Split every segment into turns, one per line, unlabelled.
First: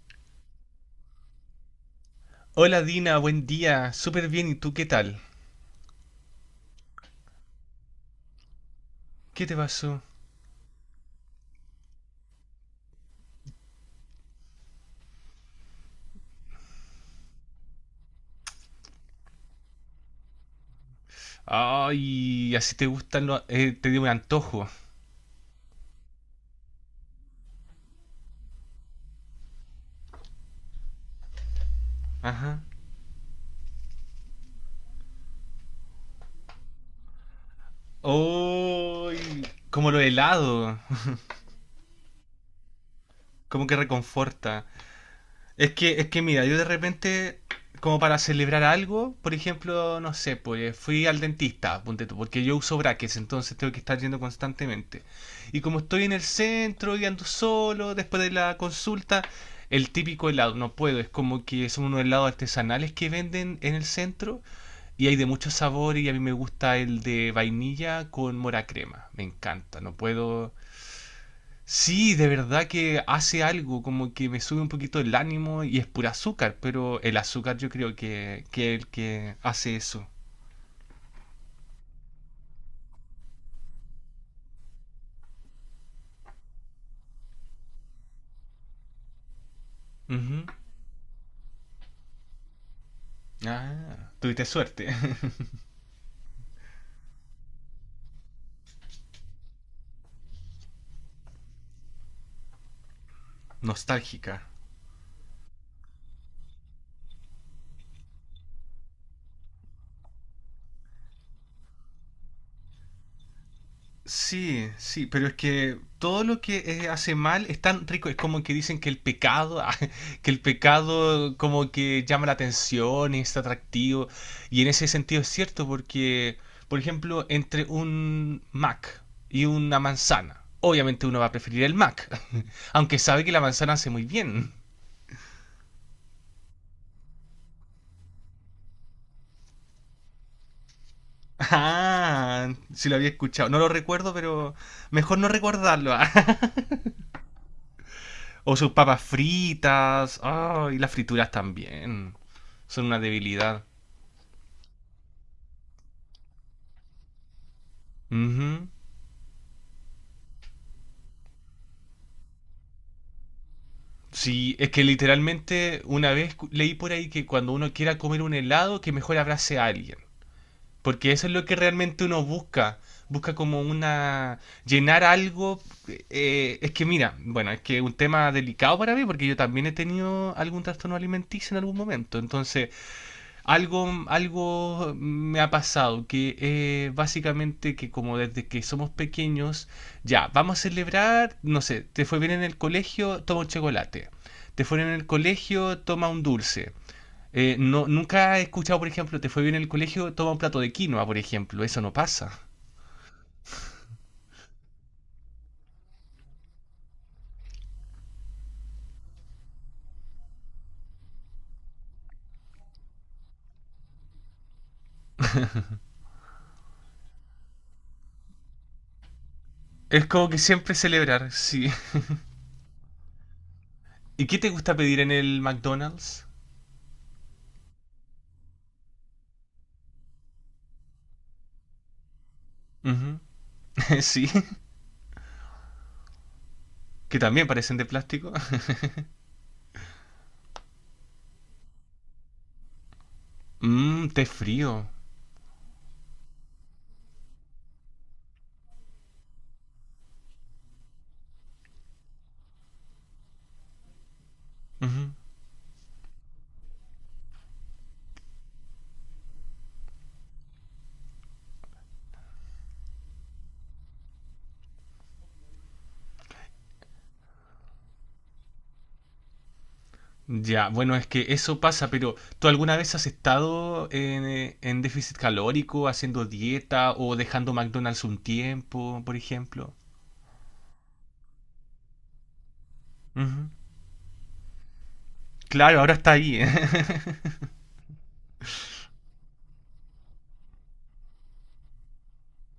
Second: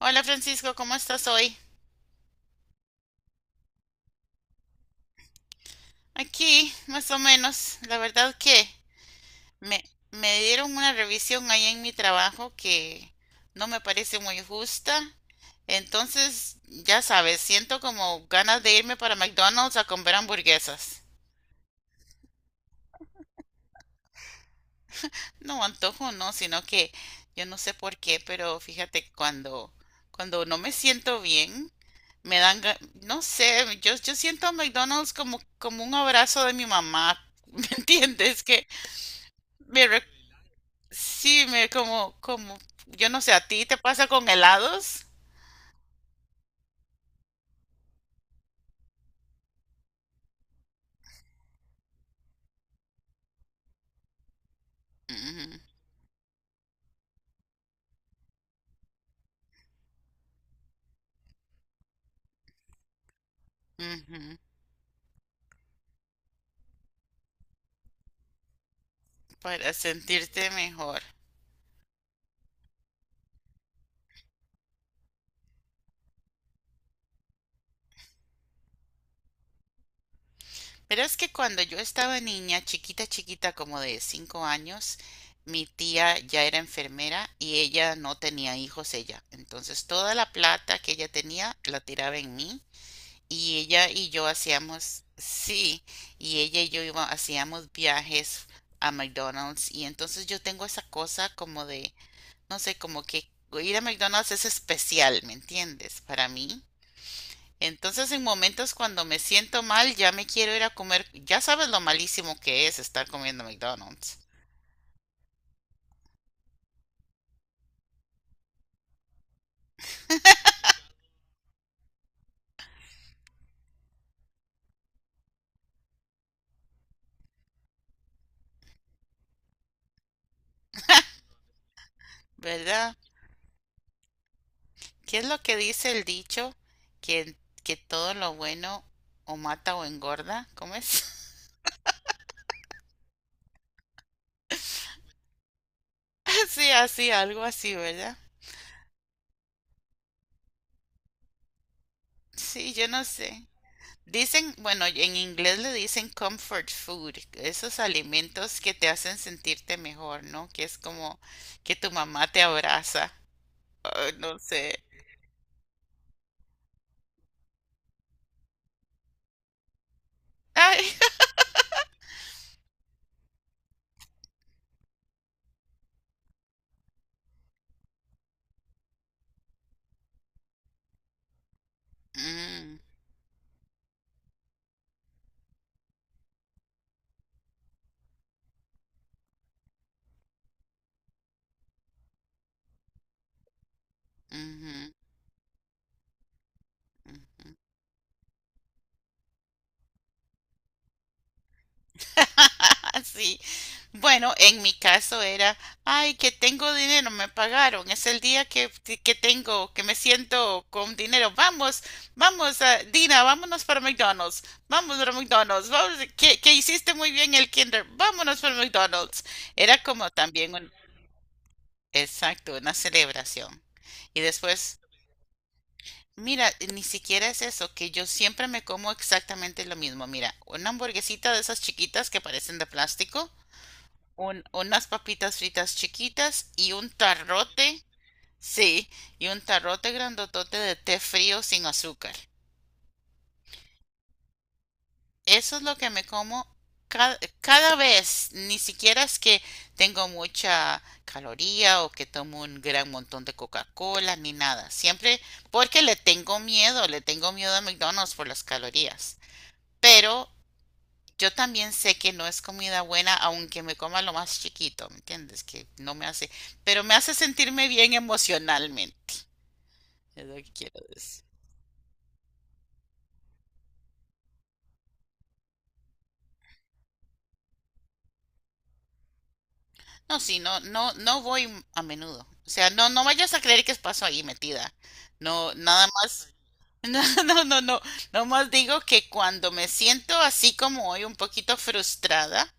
Hola Francisco, ¿cómo estás hoy?
Hola Dina, buen día. Súper bien, ¿y tú qué tal?
Aquí, más o menos. La verdad que
¿Qué te
me,
pasó?
me dieron una revisión ahí en mi trabajo que no me parece muy justa. Entonces, ya sabes, siento como ganas de irme para McDonald's a comer hamburguesas.
Ay, así te gustan los... te dio un antojo.
No antojo, no, sino que yo no sé por qué, pero fíjate, que cuando no me siento bien, me dan,
Ajá.
no sé, yo siento a McDonald's como, como un abrazo de mi mamá. ¿Me entiendes? Que
¡Uy, como lo
recuerda.
helado!
Sí, me como, como, yo no sé, ¿a ti
Como que
te pasa con
reconforta.
helados?
Es que mira, yo de repente, como para celebrar algo, por ejemplo, no sé, pues fui al dentista, ponte tú, porque yo uso brackets, entonces tengo que estar yendo constantemente.
Ujú,
Y como estoy en el centro y ando solo, después de la consulta, el típico helado, no puedo, es como que son unos helados artesanales que venden en el
ujú,
centro y hay de mucho sabor y a mí me gusta el de vainilla con mora crema, me
para
encanta, no
sentirte
puedo.
mejor.
Sí, de verdad que hace algo, como que me sube un poquito el ánimo y es pura azúcar, pero el azúcar yo creo que es el que hace eso.
Pero es que cuando yo estaba niña, chiquita, chiquita, como de 5 años, mi tía ya era enfermera y ella no tenía hijos ella. Entonces toda la
Ujú.
plata que ella tenía la tiraba en mí y ella y
Ah,
yo
tuviste suerte.
hacíamos, sí, y ella y hacíamos viajes a McDonald's y entonces yo tengo esa cosa como de no sé, como que ir a McDonald's
Nostálgica.
es especial, ¿me entiendes? Para mí. Entonces, en momentos cuando me siento mal, ya me quiero ir a comer. Ya sabes lo malísimo que es estar comiendo McDonald's,
Sí, sí, pero es que todo lo que hace mal es tan rico, es como que dicen que el pecado, ah, que el pecado como que llama la atención, es atractivo, y en ese sentido es cierto porque, por ejemplo, entre un Mac y una manzana, obviamente uno va a preferir el Mac,
¿verdad?
aunque sabe que la manzana hace muy bien.
¿Qué es lo que dice el dicho? Que, que todo lo bueno o mata o engorda, ¿cómo es?
Ah, sí lo había escuchado, no lo recuerdo, pero mejor no recordarlo.
Sí, así, algo así, ¿verdad?
O sus papas fritas. Ah, y las frituras también.
Sí,
Son
yo
una
no sé.
debilidad.
Dicen, bueno, en inglés le dicen comfort food, esos alimentos
Ujú.
que te hacen sentirte mejor, ¿no? Que es como que tu mamá te abraza. Ay, no
Sí, es
sé.
que literalmente una vez leí por ahí que cuando uno quiera comer un helado, que mejor abrace a alguien.
Ay.
Porque eso es lo que realmente uno busca. Busca como una... llenar algo. Es que mira, bueno, es que es un tema delicado para mí porque yo también he tenido algún trastorno alimenticio en algún momento. Entonces,
Mm,
algo me ha pasado, que básicamente que como desde que somos pequeños, ya, vamos a celebrar, no sé, te fue bien en el colegio, toma un chocolate, te fue bien
ujú,
en el colegio, toma un dulce.
ujú.
No, nunca he escuchado, por ejemplo, te fue bien en el colegio, toma un plato de quinoa, por ejemplo, eso no pasa.
Sí. Bueno, en mi caso era, ay, que tengo dinero, me pagaron, es el día que tengo, que me siento con dinero. Vamos, vamos, ah, Dina, vámonos para McDonald's, vamos, que hiciste muy bien el kinder, vámonos para McDonald's. Era
Es
como
como que
también un,
siempre celebrar, sí.
exacto, una celebración. Y
¿Y qué te gusta
después,
pedir en el McDonald's?
mira, ni siquiera es eso, que yo siempre me como exactamente lo mismo. Mira, una hamburguesita de esas chiquitas que parecen de
Ujú.
plástico
Sí,
unas papitas fritas chiquitas y un
que también parecen
tarrote,
de plástico.
sí, y un tarrote grandotote de té frío sin azúcar.
Mmm, té frío.
Eso es lo que me como cada vez, ni siquiera es que tengo mucha caloría o que tomo un gran montón de Coca-Cola ni nada.
Ujú.
Siempre porque le tengo miedo a McDonald's por las calorías. Pero yo también sé que no es comida buena, aunque me coma lo más chiquito, ¿me entiendes? Que no me hace, pero me hace sentirme bien emocionalmente, es lo que
Ya,
quiero
bueno, es
decir.
que eso pasa, pero ¿tú alguna vez has estado en déficit calórico, haciendo dieta o dejando McDonald's un tiempo, por ejemplo?
No, sí, no, no, no voy a menudo. O sea, no, no vayas a
Ujú.
creer que paso ahí metida. No,
Claro,
nada
ahora está
más.
ahí, ¿eh?
No, no, no, no. No más digo que cuando me siento así como hoy, un poquito frustrada,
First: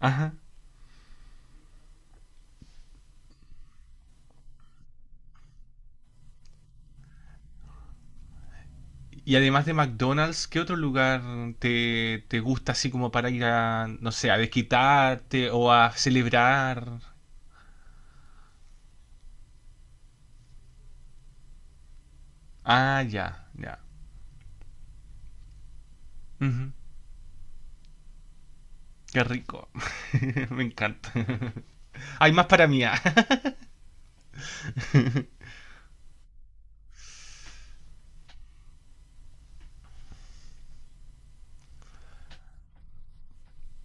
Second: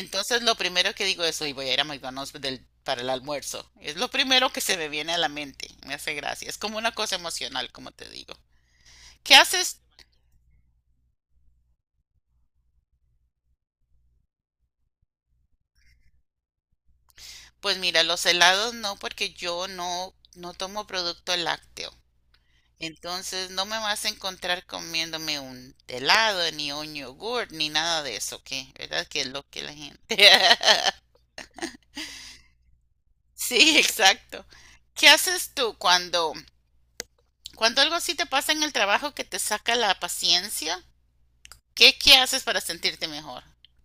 Ajá.
lo primero que digo es, hoy voy a ir a McDonald's para el almuerzo. Es lo primero que se me viene a la mente. Me hace gracia. Es como una cosa emocional, como te digo. ¿Qué
Y además de
haces?
McDonald's, ¿qué otro lugar te gusta así como para ir a, no sé, a desquitarte o a celebrar?
Pues mira, los helados no, porque yo no, no tomo producto lácteo.
Ah, ya,
Entonces no
ya.
me vas a encontrar comiéndome un helado, ni
Ujú.
un yogurt, ni nada de eso, ¿qué? ¿Verdad? Que
Qué
es lo que
rico.
la gente...
Me encanta. Hay más para mí, ¿eh?
Sí, exacto. ¿Qué haces tú cuando algo así te pasa en el trabajo que te saca la paciencia? ¿Qué, qué haces para sentirte mejor?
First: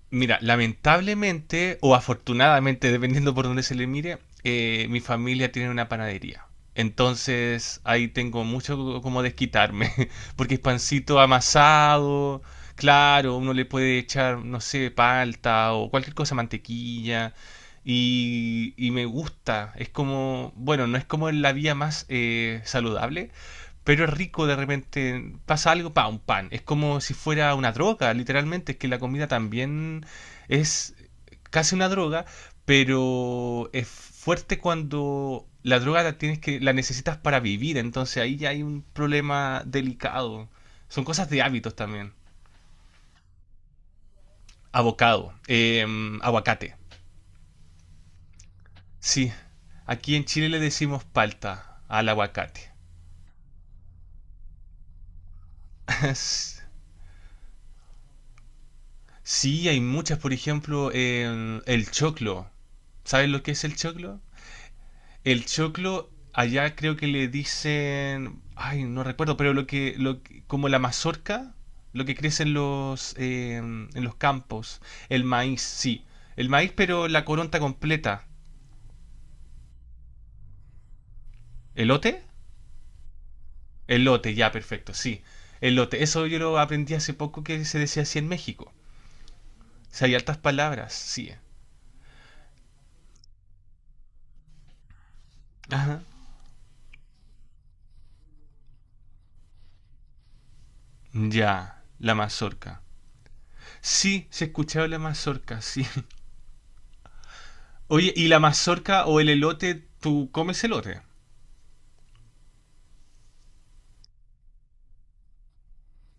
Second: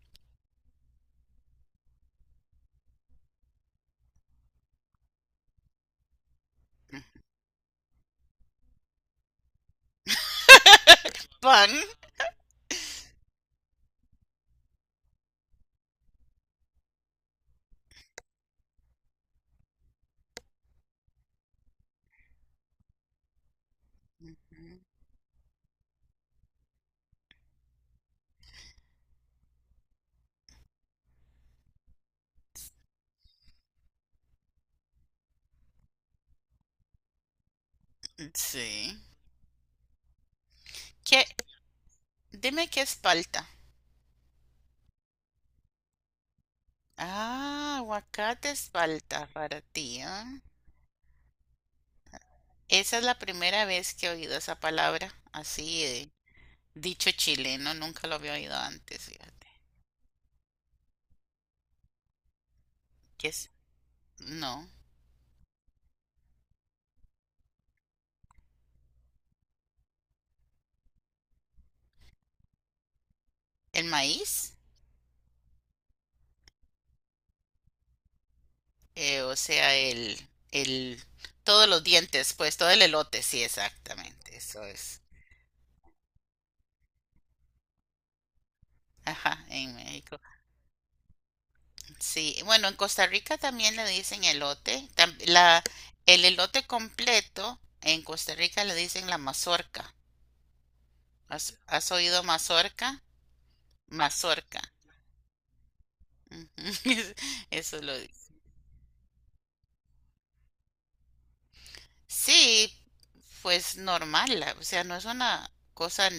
Mira, lamentablemente o afortunadamente, dependiendo por donde se le mire, mi familia tiene una panadería. Entonces ahí tengo mucho como desquitarme, porque es pancito
Pan,
amasado, claro, uno le puede echar, no sé, palta o cualquier cosa, mantequilla, y me gusta, es como, bueno, no es como la vía más saludable, pero es rico. De repente, pasa algo, pa, un pan. Es como si fuera una droga, literalmente, es que la comida también es casi una droga, pero es fuerte cuando la droga la necesitas para vivir, entonces ahí ya hay un
sí.
problema delicado. Son
¿Qué?
cosas de hábitos también.
Dime qué es palta.
Avocado, aguacate.
Ah, aguacate es palta
Sí,
para ti,
aquí en
¿ah?
Chile le decimos palta al aguacate.
Esa es la primera vez que he oído esa palabra, así de dicho chileno, nunca lo había oído antes, fíjate.
Sí, hay muchas, por ejemplo, en el choclo. ¿Sabes
¿Qué
lo
es?
que es el choclo?
No.
El choclo, allá creo que le dicen, ay, no recuerdo, pero como la mazorca, lo que crece
¿El
en los
maíz?
campos. El maíz, sí. El maíz, pero la coronta completa.
O sea, el, todos los
¿Elote?
dientes, pues, todo el elote, sí,
Elote,
exactamente,
ya,
eso
perfecto,
es.
sí. Elote. Eso yo lo aprendí hace poco que se decía así en México.
Ajá, en
O sea, hay
México.
altas palabras, sí.
Sí, bueno, en Costa Rica también le dicen elote.
Ajá.
El elote completo en Costa Rica le dicen la mazorca. ¿Has,
Ya,
has
la
oído
mazorca.
mazorca?
Sí, se
Mazorca.
escuchaba la mazorca, sí.
Ujú. Eso lo
Oye,
dice.
¿y la mazorca o el elote, tú comes elote?
Sí, pues normal, o sea, no es una cosa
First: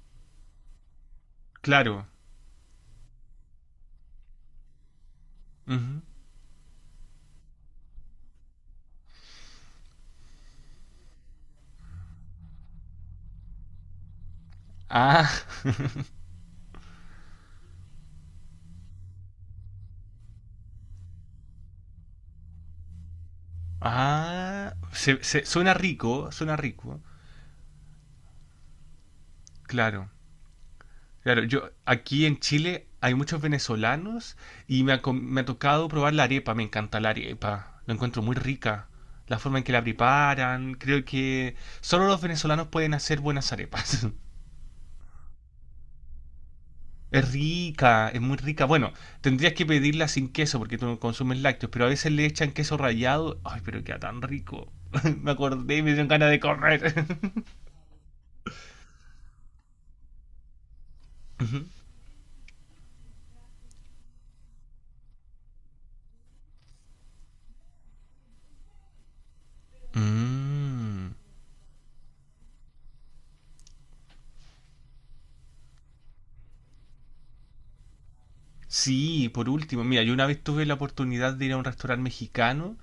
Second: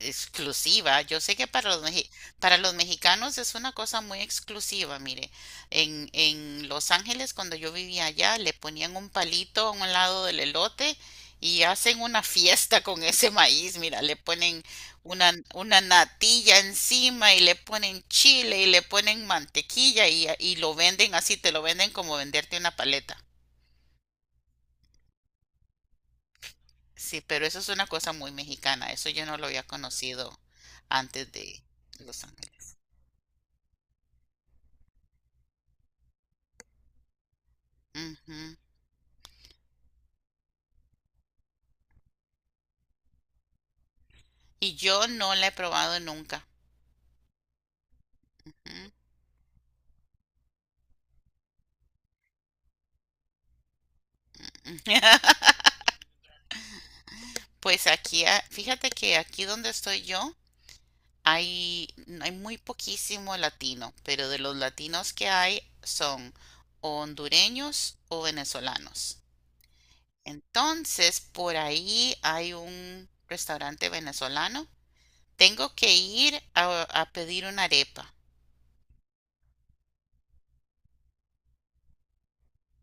exclusiva. Yo sé que para
Claro.
para los mexicanos es una cosa muy exclusiva. Mire,
Ujú.
en Los Ángeles, cuando yo vivía allá, le ponían un palito a un lado del elote y hacen una fiesta con ese maíz. Mira, le ponen
Ah,
una natilla encima y le ponen chile y le ponen mantequilla y lo venden así, te lo venden como venderte una paleta.
ah, suena rico, suena rico.
Sí, pero eso es una cosa muy mexicana. Eso yo no lo había
Claro,
conocido antes
claro.
de
Yo
Los
aquí en
Ángeles.
Chile hay muchos venezolanos y me ha, me ha tocado probar la arepa. Me encanta la arepa. Lo encuentro muy
Ujú.
rica. La forma en que la preparan. Creo que solo los venezolanos pueden hacer buenas arepas.
Y yo no la he probado nunca.
Es rica, es muy rica. Bueno, tendrías que pedirla sin queso porque tú no consumes lácteos, pero a veces le echan queso rallado. Ay, pero queda tan rico. Me acordé y me dieron ganas de correr.
Pues aquí, ah, fíjate que aquí donde estoy yo hay, hay muy poquísimo latino, pero de los latinos que hay son o hondureños o venezolanos.
Mm.
Entonces, por ahí hay un restaurante venezolano. Tengo que ir a pedir una arepa.
Sí, por último, mira, yo una vez tuve la oportunidad de ir a un restaurante mexicano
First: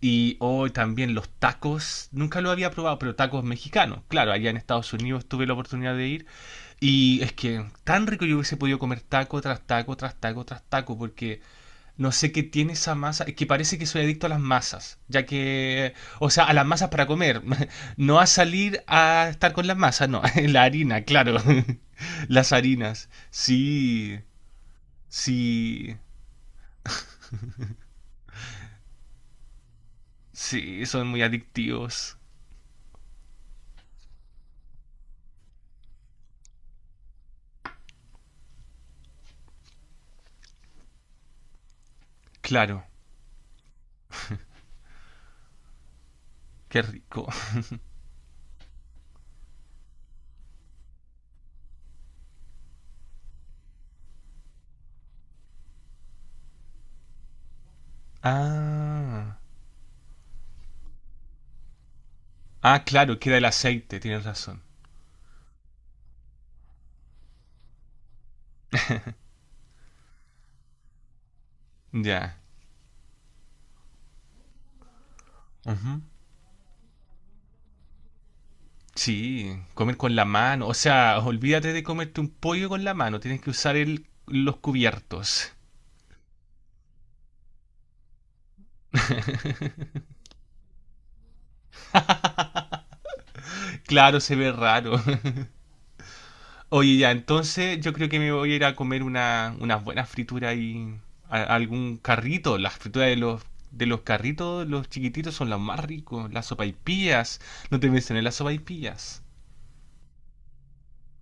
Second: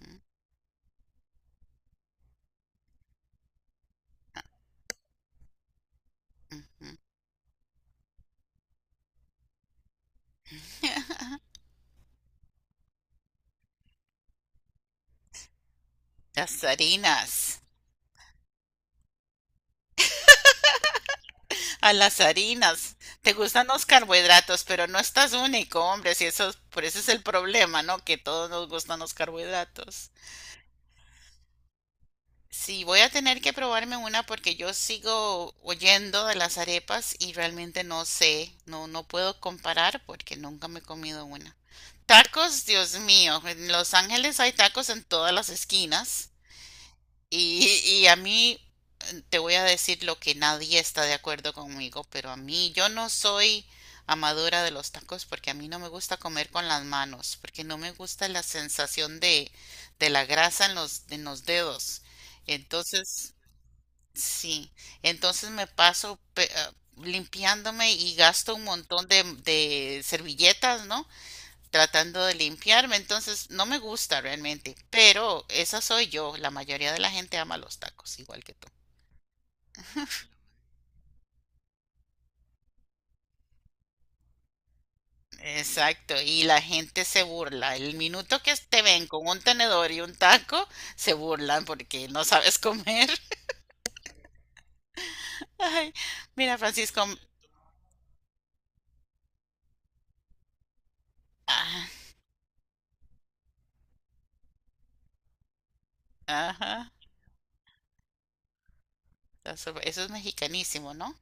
y hoy también los tacos, nunca lo había probado, pero tacos mexicanos. Claro, allá en Estados Unidos tuve la oportunidad de ir
Ujú.
y es que tan rico yo hubiese podido comer taco tras taco, tras taco, tras taco, porque no sé qué tiene esa masa, es que parece que soy adicto a las masas, ya que, o sea, a
Las
las masas para comer,
harinas.
no a salir a estar con las masas, no, la harina, claro,
A las
las
harinas.
harinas,
Te gustan los
sí,
carbohidratos, pero no estás único,
sí,
hombre. Si eso, por eso es el problema, ¿no? Que todos nos gustan los carbohidratos.
sí, son muy adictivos,
Sí, voy a tener que probarme una porque yo sigo oyendo de las arepas y realmente no sé, no, no puedo comparar porque nunca me he comido una. Tacos,
claro,
Dios mío, en Los Ángeles hay tacos en todas las esquinas
qué rico.
y a mí te voy a decir lo que nadie está de acuerdo conmigo, pero a mí yo no soy amadora de los tacos porque a mí no me gusta comer con las manos, porque no me gusta la sensación
Ah,
de la grasa en los dedos.
ah, claro,
Entonces,
queda el aceite, tienes razón,
sí, entonces me paso pe- ah, limpiándome y gasto un montón de servilletas, ¿no? Tratando de
ya.
limpiarme, entonces no me gusta realmente, pero esa
Ujú.
soy yo, la mayoría de la gente ama los tacos, igual que tú.
Sí, comer con la mano, o sea, olvídate de comerte un pollo con la mano, tienes que usar los cubiertos.
Exacto, y la gente se burla. El minuto que te ven con un tenedor y un taco, se burlan porque no sabes comer.
Claro, se ve raro.
Ay, mira,
Oye,
Francisco,
ya, entonces yo creo que me voy a ir a comer unas buenas frituras y
ah,
algún carrito. Las frituras de los carritos, los chiquititos, son los más ricos. Las
ajá,
sopaipillas. No te mencioné las sopaipillas.
eso es mexicanísimo, ¿no?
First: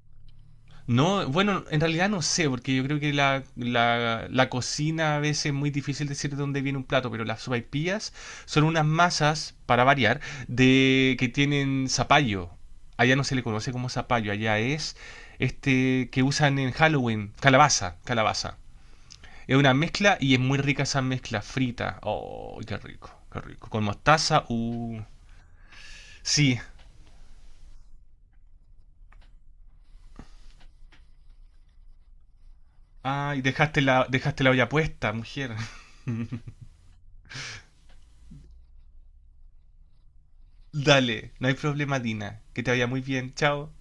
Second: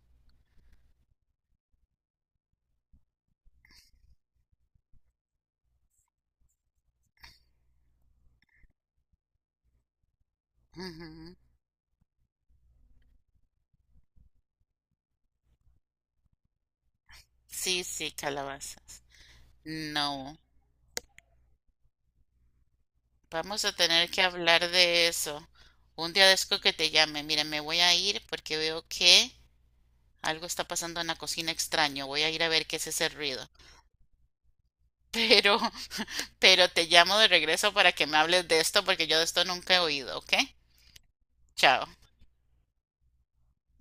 No, bueno, en realidad no sé, porque yo creo que la cocina a veces es muy difícil decir de dónde viene un plato, pero las sopaipillas son unas masas, para variar, de que
Ujú.
tienen zapallo. Allá no se le conoce como zapallo, allá es este que usan en Halloween,
Sí,
calabaza,
sí,
calabaza.
calabazas.
Es una mezcla y
No,
es muy rica esa mezcla frita. Oh, qué rico, qué
vamos
rico.
a
Con
tener que
mostaza,
hablar
uh.
de eso. Un día de estos
Sí.
que te llame. Mira, me voy a ir porque veo que algo está pasando en la cocina extraño. Voy a ir a ver qué es ese
Ay,
ruido.
dejaste la olla puesta, mujer.
Pero, pero te llamo de regreso para que me hables de esto porque yo de esto nunca he oído, ¿ok?
Dale, no hay
Chao.
problema, Dina. Que te vaya muy bien. Chao.